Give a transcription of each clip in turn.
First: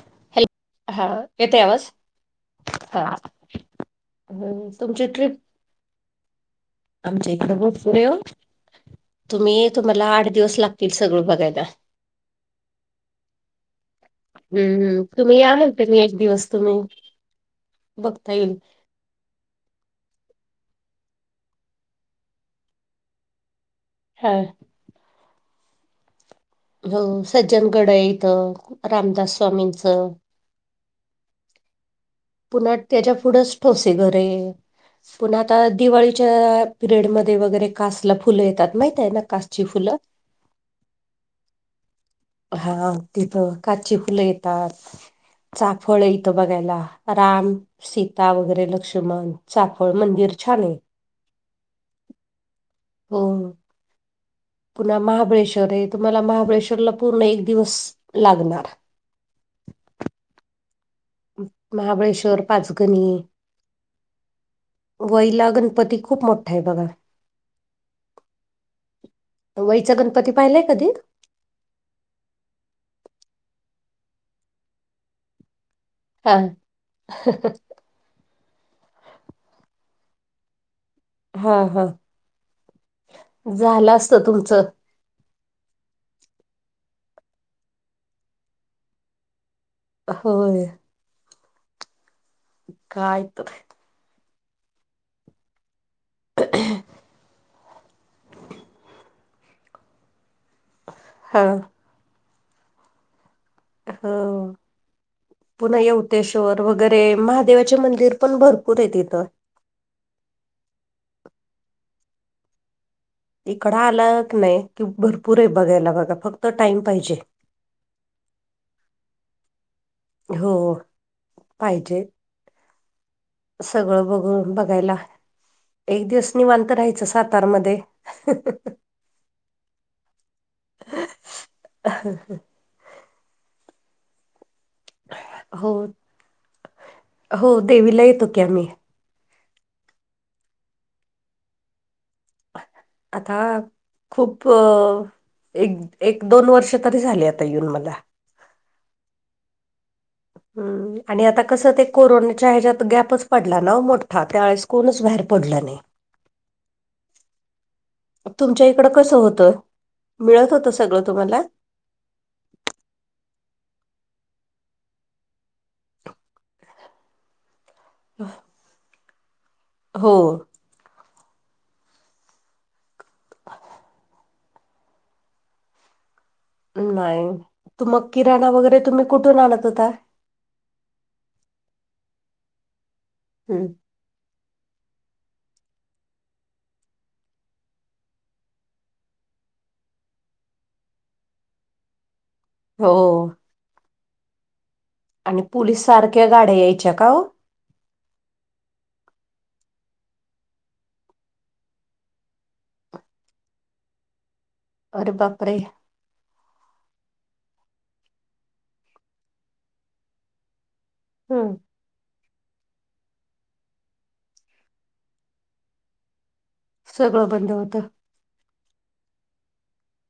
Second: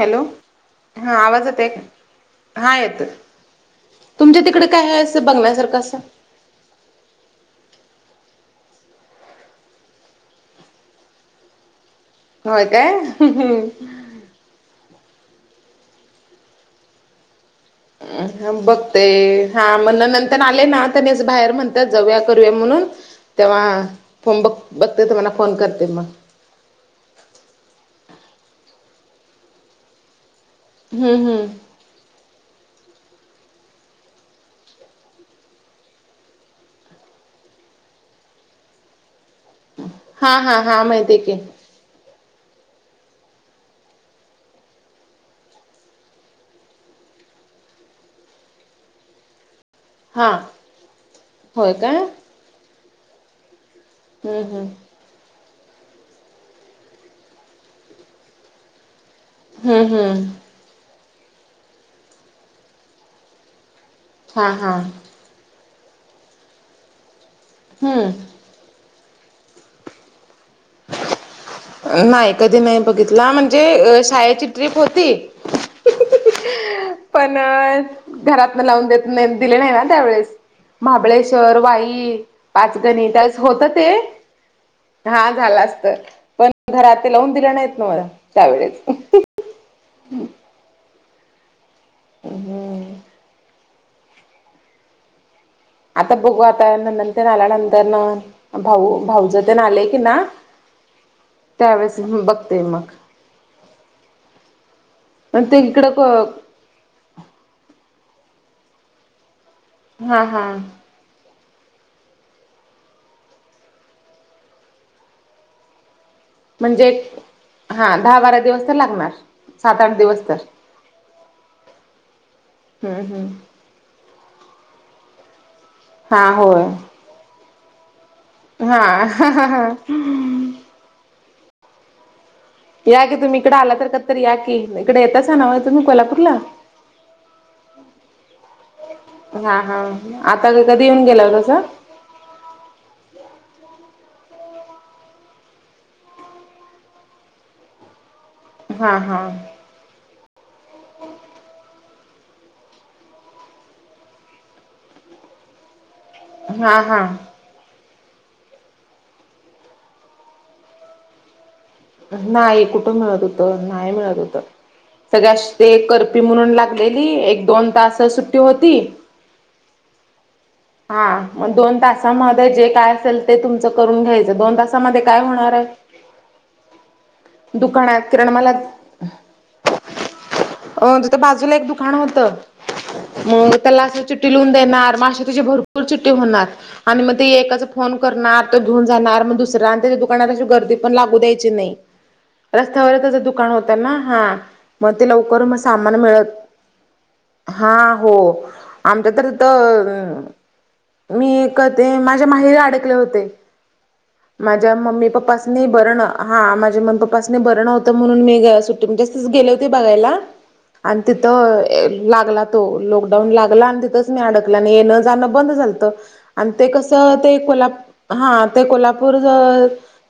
Hello [inaudible] हा आवाज येतोय का. हा [inaudible] येतोय तुमच्या तिकडे हम्म, काय आहे तुमची असं ट्रिप बघण्यासारखं असं. आमच्या इकडे. [unintelligible] तुम्ही तुम्हांला आठ दिवस लागतील सगळं बघायला. होय काय, हम्मम तुम्ही या एक दिवस तुम्ही. बघता ह येईल ब. ते हा म्हण नंतर आले ना त्यानेच बाहेर म्हणतात, जाऊया करूया म्हणून. तेव्हा हा फोम बघ बघते तुम्हाला फोन करते मग, हो सज्जनगड आहे इथं रामदास स्वामींचं हम्म हम्म. पुन्हा त्यांच्या पुढच ठोसे घरे. पण आता दिवाळीच्या पिरियडमध्ये वगैरे कासला फुलं येतात माहित आहे ना कासची फुलं हा हा हां माहिती आहे की. हा तिथं काची फुलं येतात. चाफळ येथं बघायला राम सीता वगैरे लक्ष्मण, चाफळ हा मंदिर छान आहे. होय काय [inaudible] हो, हम् हम्. पुन्हा महाबळेश्वर आहे तुम्हांला महाबळेश्वरला पूर्ण एक दिवस लागणार, हम्म हम्, महाबळेश्वर पाचगणी, हा हा. वहिला गणपती खूप मोठा आहे बघा. हम्म. [inaudible] वईचा गणपती पाहिलाय कधी. नाही कधी नाही बघितला म्हणजे शाळेची ट्रिप होती. हा [unintelligible] पण घरातन लावून देत नाही दिले नाही ना त्यावेेळेस. हा महाबळेश्वर हा वाई पाचगणी त्यावेळेस होतं ते, झालं असतं तुमचं हा झाला असतं पण घरातन लावून दिलं नाहीत ना मला त्यावेेळेस, होय, हम्, [inaudible] काय तर, आता बघू आता नणंद तेन आल्यानंतर न भाऊ भाऊज तेन आले की ना. हा, त्यावेळेस बघते मग, ह पण ते [inaudible] पुन इकडं येऊतेशवर, वगैरे महादेवाचे मंदिर पण भरपूर आहे इथं, हा हा, इकड आला क नाही कि भरपूर आहे बघायला बघा फक्त टाइम म्हणजे पाहिजे. हा दहा बारा दिवस तर लागणार सात आठ दिवस तर. हो [inaudible] पाहिजे, हम्म हम्म, सगळं बघ बघायला एक हा दिवस होय निवांत राहायचं सातारमध्ये, हा, [unintelligible] [unintelligible] या क तुम्ही इकडे आला तर कधी तर या की, इकडे येतायसा न्हव हो तुम्ही कोल्हापूरला हो देवीला येतो की आम्ही हा हा आता कधी येऊन गेला तसं आता खूप एक एक दोन वर्ष तरी झाली आता येऊन मला हा हा ह्म आणि आता कसं ते कोरोनाच्या ह्याच्यात गॅपच पडला ना मोठा त्यावेळेस कोणच बाहेर पडल नाही हा हा तुमच्या इकडं कसं होतंय मिळत होत सगळं तुम्हाला नाही कुठं मिळत होत नाही मिळत होत सगळ्या ते कर्फ्यू म्हणून लागलेली एक दोन तास सुट्टी होती हो हा मग दोन तासामध्ये जे काय असेल ते तुमचं करून घ्यायचं दोन तासामध्ये काय होणार आहे नाही त दुकानात मग किराणा मालात वगैरे तुम्ही कुठून आणत होता अ तिथ बाजूला एक दुकान होत मग हम्म त्याला अस च च्टी लिून देणार मग अशी तिची भरपूर चिट्टी होणार आणि मग ते एकाचा फोन करणार तो घेऊन जाणार मग दुसरा आणि त्याच्या दुकानात अशी गर्दी पण लागू द्यायची हो रस्त्यावर त्याच दुकान होत ना हा मग ते आणि लवकर मग पोलीस सामान सारख्या गाड्या यायच्या का हो? मिळत हा हो आमच्या तर इथ मी क ते माझ्या माहिरी अडकले होते माझ्या मम्मी अरे पप्पाास बापरे नी बर ना हा माझ्या मनप्पाासने बरंव्हतं म्हणून मी सुट्टी म्हजे तच गेले होते बघायला आणि हम्म तिथं लागला तो लॉकडाऊन लागला आणि तिथंच मी अडकला आणि येणं जाणं बंद झालत आणि ते कसं सगळं ते बंद होतं कोल्हापू हा ते कोल्हापूर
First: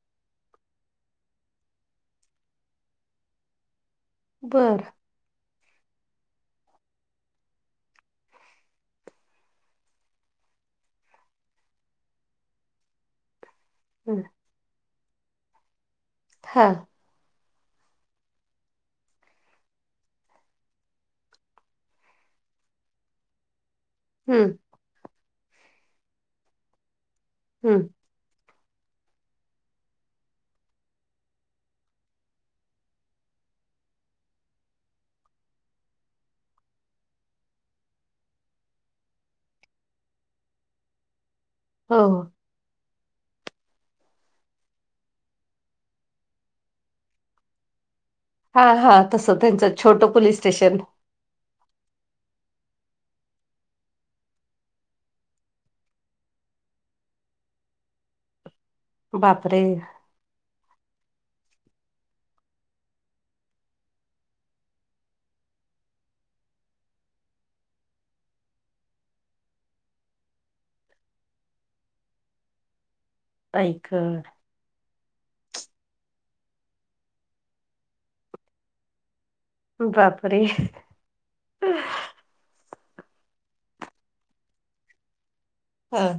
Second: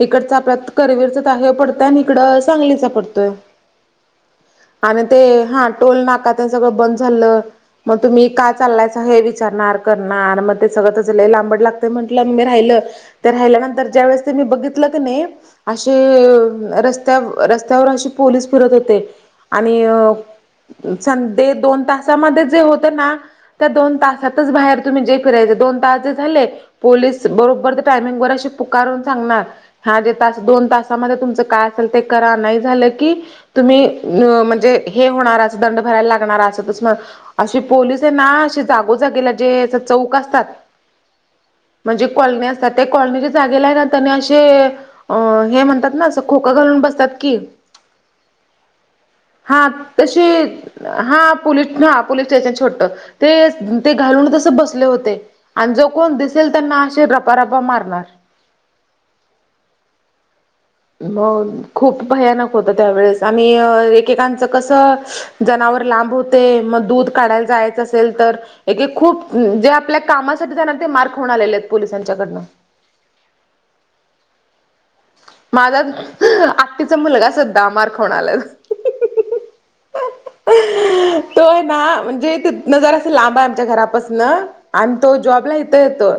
इकडच आपल्या करवीरच त हे पडतय आणि इकडं सांगलीच पडतोय बर आणि ते हा टोल नाका त्यां सगळं बंद झालं मग तुम्ही काय चाललायचं हे विचारणार करणार मग ते सगळं त लांबड लागत म्हटलं मी राहिलं त्या राहिल्यानंतर ज्या हम्म वेळेस ते मी बघितलं क नाही अशे हा रस्ते रस्त्यावर अशी पोलीस फिरत होते आणि संध दोन तासामध्ये जे होत ना त्या दोन तास ात हम्म बाहेर तुम्ही जे फिरायच दोन तास झाले पोलीस बरोबर हम्म टायमिंग बर श पुकारून सांगणार हा जे तास दोन तामध्ये तुमचं काय असेल ते करा नाही झालं की तुम्ही अ म्हणजे हे होणार असं दंड भरायला लागणार अस तस मग अशी पोलिस आहे ना, अशी जागोजागेला जे अशे चौक असतात. हो म्हणजे कॉलनी असतात त्या कॉलनीच्या जागेला आहे ना त्यानि असे- अ हे म्हणतात ना, असं खोकं घालून बसतात की. हा हा तसं हा त्यांचं छोटं तशी पोलीस स्टेशन हा. पुली हा पुलीस्टेशन छोट ते घालून तस बसले होते. आणि जो कोण दिसेल त्यांना असे रप रपा मारणार. बापरे! मग खूप भयानक होत त्यावेेळेस आम्ही एकेकांचं कसं- जनावर लांब होते मग दूध काढायला जायचं असेल तर- एके खूप जे आपल्या कामासाठी जाणार ते मार खाऊन आलेले आहेत पोलिसांच्याकडनं. ऐक माझा आत्ीचा मुलगा सधा मार खाऊन आलास. बापरे! तो आहे ना म्हणजे ते. न जरास लांब आहे आमच्या घरापासनं आणि तो जॉबला इथं हा येतो.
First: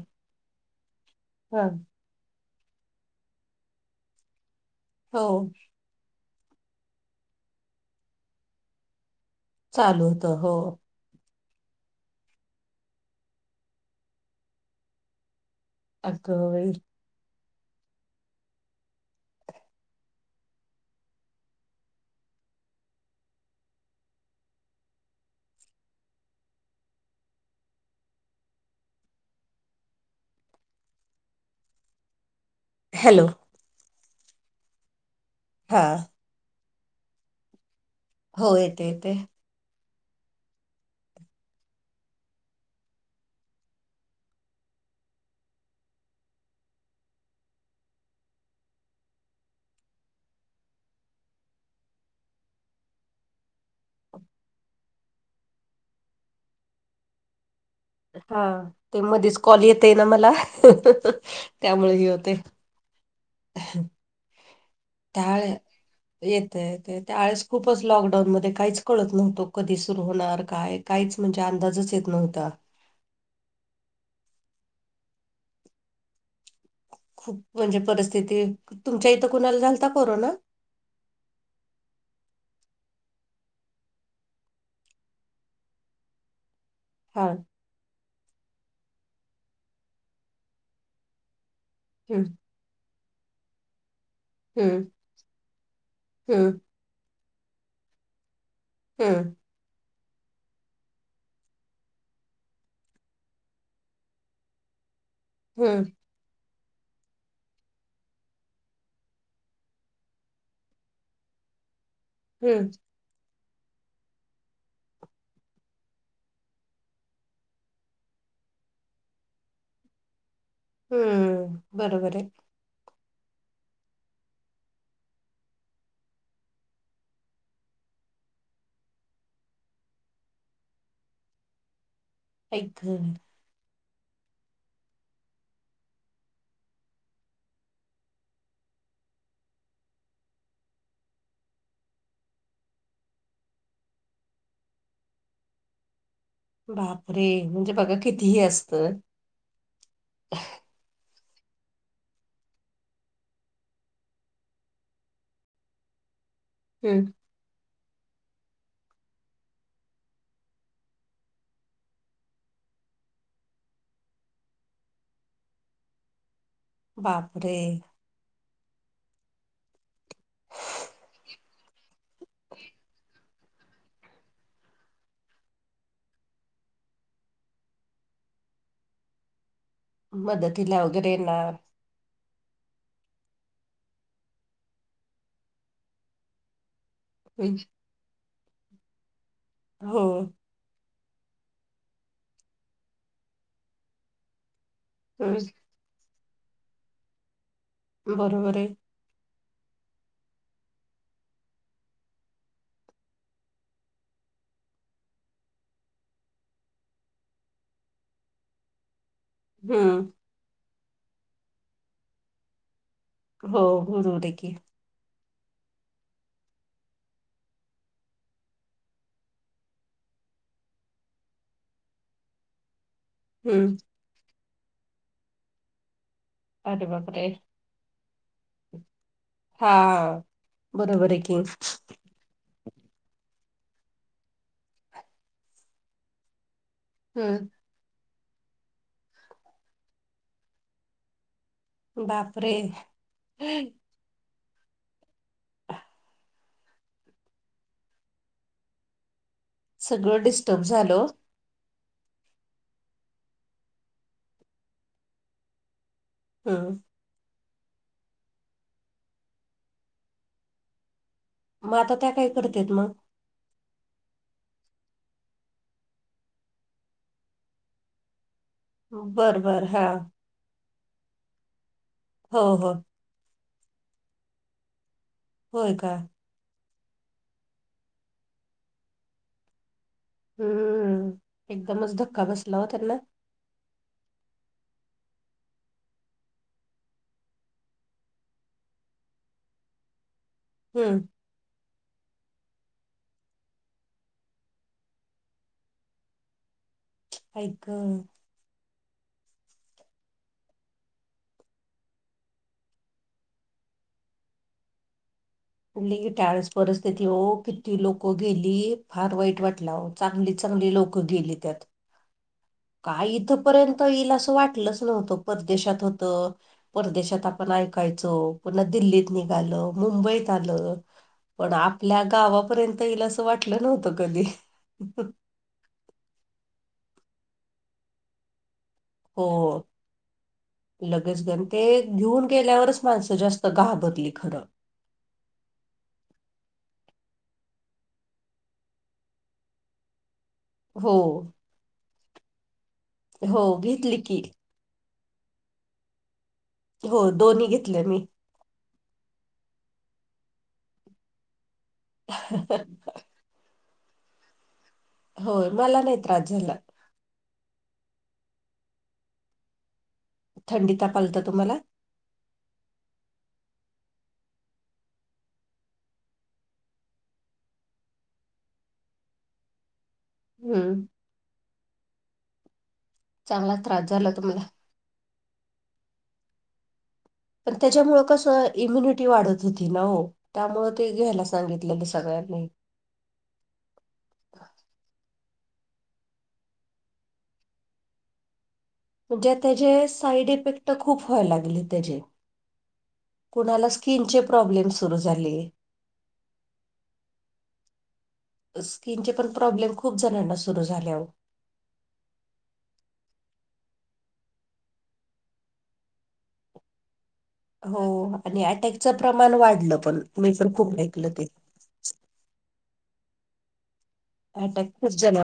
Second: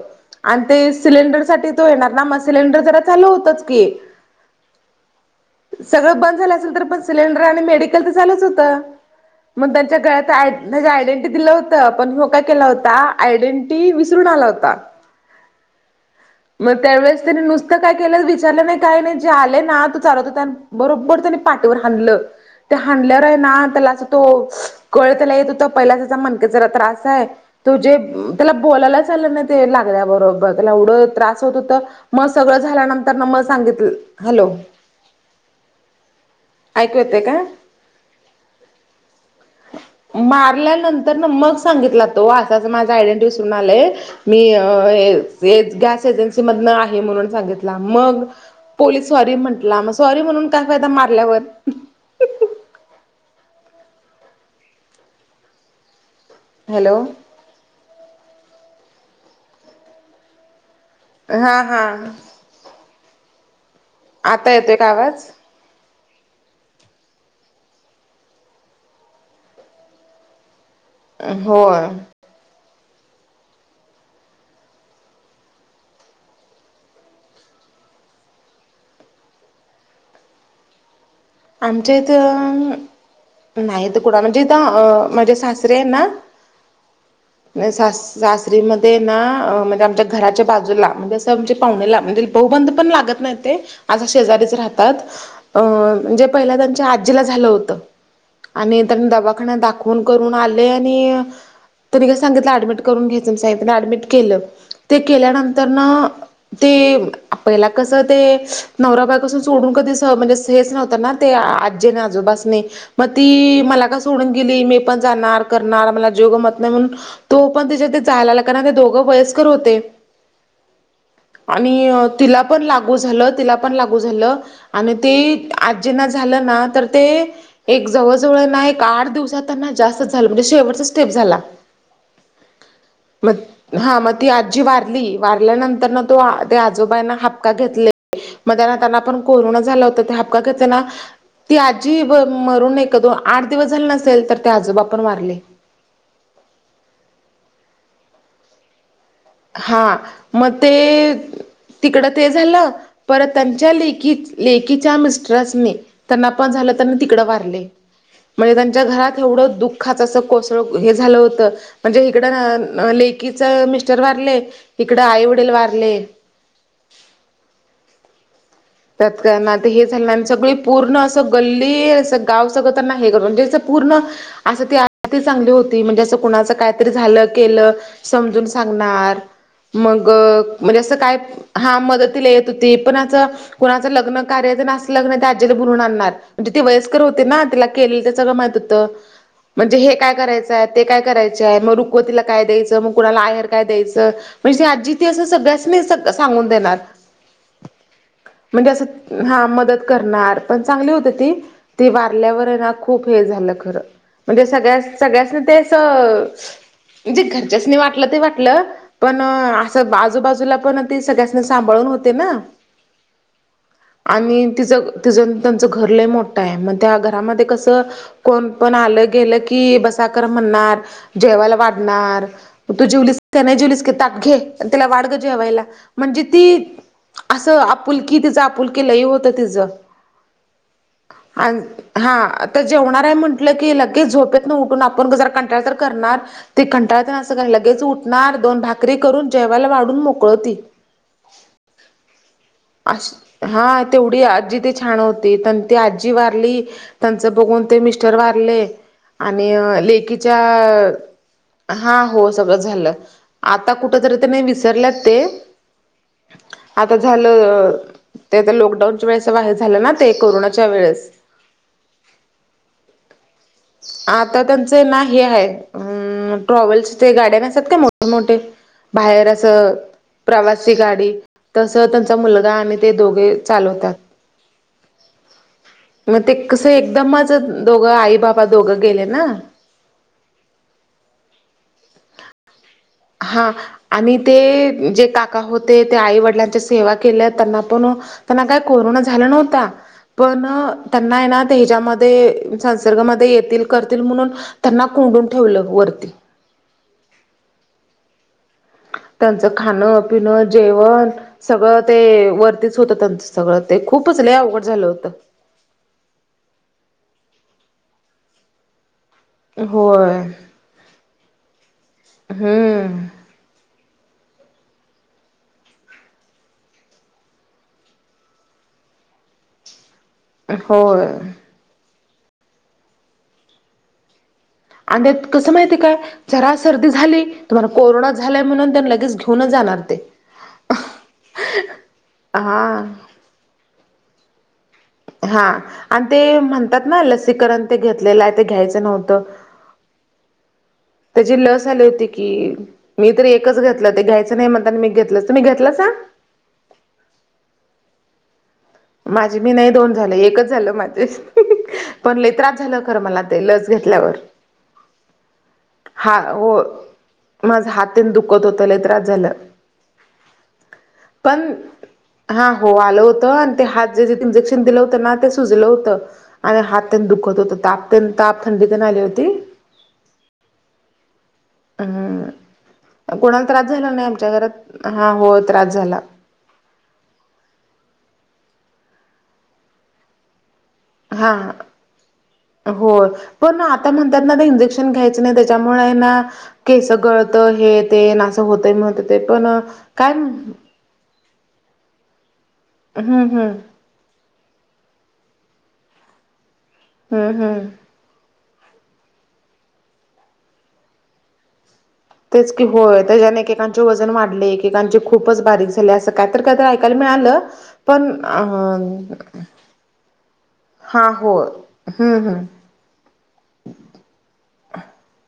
आणि ते सिलेंडर हा साठी तो येणार ना मग सिलेंडर जरा चालू होतच की हो. सगळं बंद झालं असेल, तर पण सिलेंडर आणि मेडिकल तर चालुच होतं. मग त्यांच्या चालू होतं हो गळ्यात आयडेंटिटी दिलं होत. पण ह्यो काय केला होता, आयडेंटिटी विसरून आला होता. अगं बाई मग त्यावेळेस त्यांनी नुस इ काय केलं विचारलं नाही काय नाही जे आले ना तो चालवत त्या बरोबर त्यानी पाठीवर हानल. ते हांणल्यावर आहे ना त्याला असं तो कळ त्याला येत होता पहिलाच त्याचा मणकयाचा जरा त्रास आहे. तो जे त्याला बोलायलाच आलं नाही ते लागल्या बरोबर त्याला एवढं त्रास होत होत. मग सगळं झाल्यानंतर ना हॅलो मग सांगितलं हॅलो! हां ऐकू येतं का हो येते येते. मारल्यानंतर ना मग सांगितला तो असा माझा आयडेंटीटी विसरून आले मी गॅस एजन्सी मधन आहे म्हणून सांगितला मग पोलीस सॉरी म्हटला मग, सॉरी म्हणून काय फायदा मारल्यावर हॅलो हा ते मधच कॉल येते ना मला हा हा त्यामुळे ह होते. ह आता येतोय का आवाज येतय ते त्यावेळेस खूपच लॉकडाऊन मध्ये काहीच कळत नव्हतो कधी सुरू होणार काय काहीच म्हणजे होय अंदाजच येत नव्हता खूप म्हणजे परिस्थिती, तुमच्या इथं कुणाला झालता कोरोना?. आमच्या इथं नाही तर कुणा म्हणजेथ अ माझे सासरे आहे ना हां सास सासरीमध्ये ना म्हणजे आमच्या घराच्या बाजूला म्हणजे णजे पाहणेला हम्म म्हणजे बहुबंद पण लागत नाही ते आझा शेजारीच हम्म राहतात अ म्हणजे पहिला हम्म त्यांच्या आजीला झालं होत आणि त्यांनी हम्म दवाखान्या दाखवून करून आले आणि तर नि का सांगितलं ऍडमिट करून घ्याच सा ऍडमिट केलं ते केल्यानंतर हम्म ना ते आपहिला कस ते नवरा बाय पासून सोडून कधी म्हणजे स हेच नव्हता ना ते आजी न आजोबासनी हम्म मग ती मला का सोडून गेली मी पण जाणार करणार मला जीव गमत नाही म्हणून तो पण त्याच्यात जायलाला का ना ते दोघं वयस्कर होते. हम्म आणि बरोबर आहे तिला पण लागू झालं तिला पण लागू झालं आणि त आजींना झालं ना तर ते एक जवळजवळना एक आठ दिवसातना जास्त झालं म्हणजे शेवटचा स्टेप झाला. एक मग हा मग ती आजी वारली वारल्यानंतर ना तो ते आजोबाांना हापका घेतले मग त्यांना आपण कोरोना झाला होता ते हका त्यांना ती आजी मरून नाही का तो आठ दिवस झाले नसेल तर ते आजोबापण वारले. बापरे म्हणजे बघा कितीही असतं. हां म ते तिकडं ते झालं पर त्यांच्या लेख लेकीच्या मिस्टरसने त्यांना पण झालं त्यांना हम्म तिकडं वारले. म्हणजे त्यांच्या घरात एवढं दुःखाचं असं कोसळ हे झालं होतं म्हणजे इकडं लेकीच मिस्टर वारले इकड आई वडील वारले बापरे. त्याण ते हे झालं आणि सगळी पूर्ण असं गल्ली अस गाव सगळं त्यांना हे करत म्हणजे पूर्ण असं ती अत चांगली होती म्हणजे असं कुणाच कायतरी झालं केलं समजून सांगणार मग म्हणजे मदतीला असं वगैरे काय येणार हा मदतीला येत होती पण आता कोणाचं लग्न कार्यचं लग्न ते आजे भरून आणणार म्हणजे ते हो हम्म, त के सगळं माह होत म्हणजे हे हो काय करायचंय ते काय करायचे आहे मग रुखवतीला काय द्यायचं मग कुणाला आहेर काय द्यायचं म्हणजे आजी असं हम्म, सगळ्यास मी सांगून देणार बरोबर आहे म्हणजे असं हा मदत करणार पण चांगली होते ती तेी वारल्यावर आहे ना खूप हे झालं खरं म्हणजे सगळ्या सगळ्यासनी ते अस जे घरच्याचनी वाटलं ते वाटलं पण असं हम्म आजूबाजूला पण ती सगळ्यासनी सांभाळून होते ना हो बरोबर आहे आणि की तिचं तिचं त्यांचं घर लय मोठं आहे मग त्या घरामध्ये कसं कोण पण आलं गेलं की बसाकर म्हणणार जेवायला वाढणार तो जेवली हम्म सनजुलीस त घे त्याला वाडगं जेवायला म्हणजे ती अरे बापरे! असं आपुलकी तिचं आपुलकी लई होत तिच हा बरोबर आहे की. आणि हा आता जेवणार आहे म्हटलं की लगेच झोपेत न उठून आपण जर कंटाळ तर करणार ते कं ळत असं हं. काय लगेच उठणार दोन भाकरी करून जेवायला वाढून मोकळती बापरे अ हा तेवढी आजी ते छान होती प ती आजी वारली त्यांच बघून ते मिस्टर वारले आणि सगळं लेकीच्या डिस्टर्ब झालं ओ. हा हो सगळं झालं आता कुठ तरी त्या नाही विसरलेत ते हा आता झालं ते आता लॉकडाऊनच्या वेळेस बार झालं ना ते कोरोनाच्या वेळेस मग आता त्या काही करते मग आता त्यांचं ना हे आहे ट्रॅव्हल्सचे गाड्यान असतात का मोठेमोठे बाहेर अस बरं बरं हा. प्रवासी गाडी तस त्यांचा हो मुलगा हो. आणि ते दोघे चालवतात होय काय मग ते कसं एकदम माझ दोघं आई बाबा दोघं गेले ना हम्म् एकदमच धक्का बसला हो त्यांना हा आणि ते जे काका होते ते आई वडिलांच्या सेवा केल्या त्यांना पण त्यांना काय कोरोना झालं नव्हता पण हं. त्यांना ना हच्यामध्ये संसर्गामध्ये ये करतील म्हणून त्यांना कोंडून ठेवलं वरती एक त्यांचं खाणं पिणं जेवण सगळं ते वरतीच होतं त्यांचं सगळं ते खूपच ल अवघड झालं होतं कुठली टळस परिस्थिती हो किती लोकं गेली फार वाईट वाटला होय चांगली चांगली लोकं गेली त्यात हम्म काय इथपर्यंत येईल असं वाटलंच नव्हतं परदेशात होतं परदेशात आपण ऐकायचो पुन्हा दिल्लीत निघाल मुंबईत ल होय पण आपल्या गावापर्यंत येईल असं वाटलं नव्हतं कधी अंध्यात कसं माहितीय काय जरा सर्दी झाली तुम्हाला कोरोना झालाय म्हणून त्यांना लगेच हो घेऊनच जाणार ते लगेच गण ते घेऊन हा गेल्यावरच माणसं जास्त सका बदली खरं हा आणि ते म्हणतात ना लसीकरण ते घेतलेलं आहे ते घ्यायचं नव्हतं हो, त्याची लस आली होती की, मी तरी हो एकच घेतलं घेतली ते, की. घ्यायचं नाही म्हणताना, मी घेतलं तर तूमी घेतलं सां. हो, दोन्ही घेतले मी. माझे मी नाही दोन झाले, एकच झालं माझे, पण लई त्रास झालं खर मला. ते लस घेतल्यावर, होय मला नाही हा त्रास झाला. हो. माझं हात तेन दुखत होता, लंय त्रास झाला. थंडी ताप आलता पण, तुम्हाला? हा हो, आलो होत ते हातात जे इंजेक्शन दिलं होतं ना, ते सुजलं होतं. आणि हात त्यांन दुखत होत, तापतेन, ताप थंडीत आली होती. हम्म. हम्म, कोणाला त्रास झाला नाही, आमच्या घरात. हा, हो, त्रास झाला. पण त्याच्यामुळ कसं, इम्युनिटी वाढत होती ना हो. त्यामुळ ते घ्यायला सांगितलेलं सगळ्यांनी. हो पण, आता म्हणतात ना, ते इंजेक्शन घ्यायचं नाही, त्याच्यामुळे ना, केस गळतं, हे ते न, असं होतंय म्ह म्हणजे त्याचे साईड इफेक्ट खूप व्हाय लागले, त्याचे, हम्म कणालाच स्किनचे प्रॉब्लेम सुरू झाले. हम्म हम्म. स्किनचे पण प्रॉब्लेम खूप जणांना सुरू झाले आओ. तेच की होय, त्याच्याने एकेकांचे वजन वाढले, एकेकांचे खूपच बारीक झाले, असं काहीतरी काहीतरी ऐकायला मिळालं. पण हो अ, आणि अटॅकचं प्रमाण वाढलं पण मी पण खूप ऐकलं हा, ते. होय. हम्म हम्म. अटॅक खूप जणा